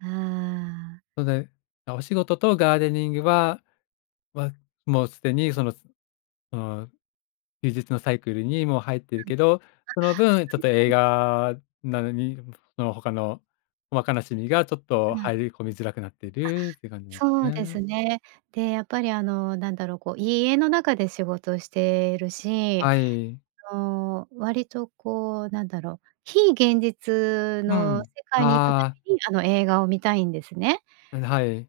ああ。それで、お仕事とガーデニングはは、もうすでにそのその休日のサイクルにもう入ってあ、そうですそいるけど、その分ちょっうと映です。画などに、その他の、わかなしみがちょっとうん。入り込みづらくなっていあ、るっていう感じなんでそうすですね。ね。で、やっぱりあのなんだろう、こう家の中で仕事しているし。はい。そう、割とこうなんだろ、非現実うのん、世界に行くたああ。めにあの映画を観たいんですね。うん、はい。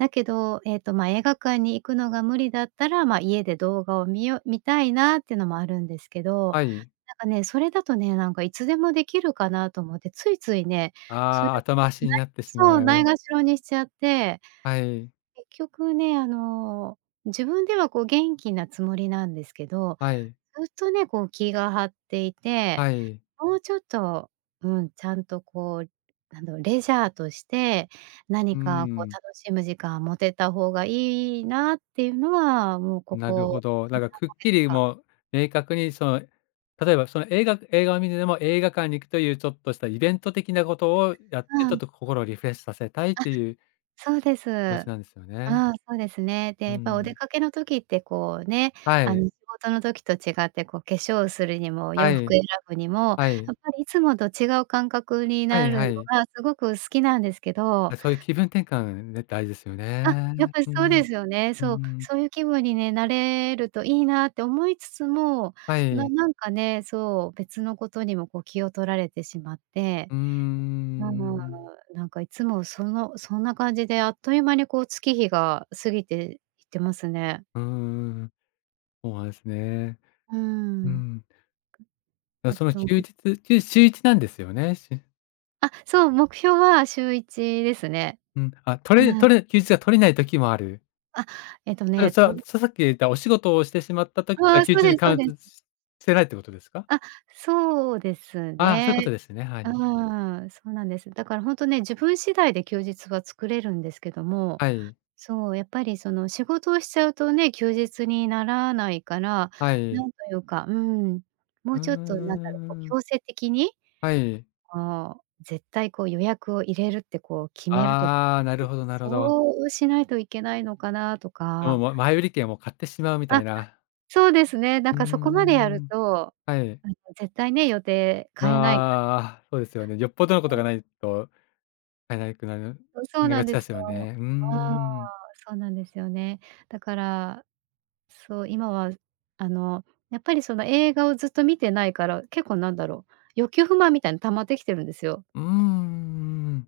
だけど、ええとまあ、映画館に行くのが無理だったら、ま家で動画を見よう見たいなっていうのもあるんですけど、はい。なんかね、それだとね、なんかいつでもできるかなと思ってついついね、それああ、を後回しになないってしそう、まないう。がしろにしちゃって。はい。結局ね、あの自分ではこう元気なつもりなんですけど、はい。ずっとね、こう気が張っていて、はい。もうちょっと、うん、ちゃんとこう、なんだろ、レジャーとして、なうにーかこうん。楽しむ時間を持てた方がいいなっていうのはもうこなるほこど。だからくっにきりさんかげつかもう、明確にその例えばその映画映画を観てても映画館に行くというちょっとしたイベント的なことをやって、うちょっん。と心をリフレッシュさせたいっあ、ていうそうです。気持ちなんですよね。ああそうですね。うで、ーやっぱお出ん。かけの時ってこうね、はあい。の仕事の時と違ってこう化粧をするにもは洋服をい。選ぶにも、はい。やっぱりいつもと違う感覚にはないるはのい。がすごく好きなんですけど。そういう気分転換、ん、大事ですよあ、やっね。ぱりうそうん、ですよね。うーそう、ん。そういう気分にね、なれるといいなって思いつつも、はない。なんかね、そう、別のことにもこう気を取られてしまって。うーうーん、ん。なんかいつもその、そんな感じであっという間にこう月日が過ぎていってますね。うーん。そうなんですね。うーうん。ん。あ、あそのと休日、しゅ週一なんですよね、しゅあ、そう、目標は週一ですね。うん、あ、取れうん。取れ休日が取れない時もある。あ、えっとあの、ね、さ、とささっき言ったお仕事をしてしまった時、ああ、休そう日ですにそカうウンです。トししてないってことですか？あ、そうですああ、そういうこね。とですね。はうい。ーん、そうなんです。だからほんとね、自分次第で休日は作れるんですけども、はい。そう、やっぱりその仕事をしちゃうとね、休日にならないから、はない。んというか、うん、もうーうちょっとなんだろ、こうん。強制的に、はい。こう、絶対こう予約を入れるってこう決めると、うん、ああ、なるほどなるほど。そうしないといけないのかなとで、か。もう前売り券を買ってしまうみたあ、いな。そうですね。なんうーかそこまでやるん。と、はい。絶対ね予定変えないああ、そうですよね。よっぽどのこ [unintelligible] とうがん。ないと [unintelligible] そそうんながんつでやすすよよ。ね。うーああ、ん。そうなんですよね。だから、そう今はあのやっぱりその映画をずっと観てないから、結構なんだろ、欲求不満みたいに溜まってきてるんですよ。うーん、ううん。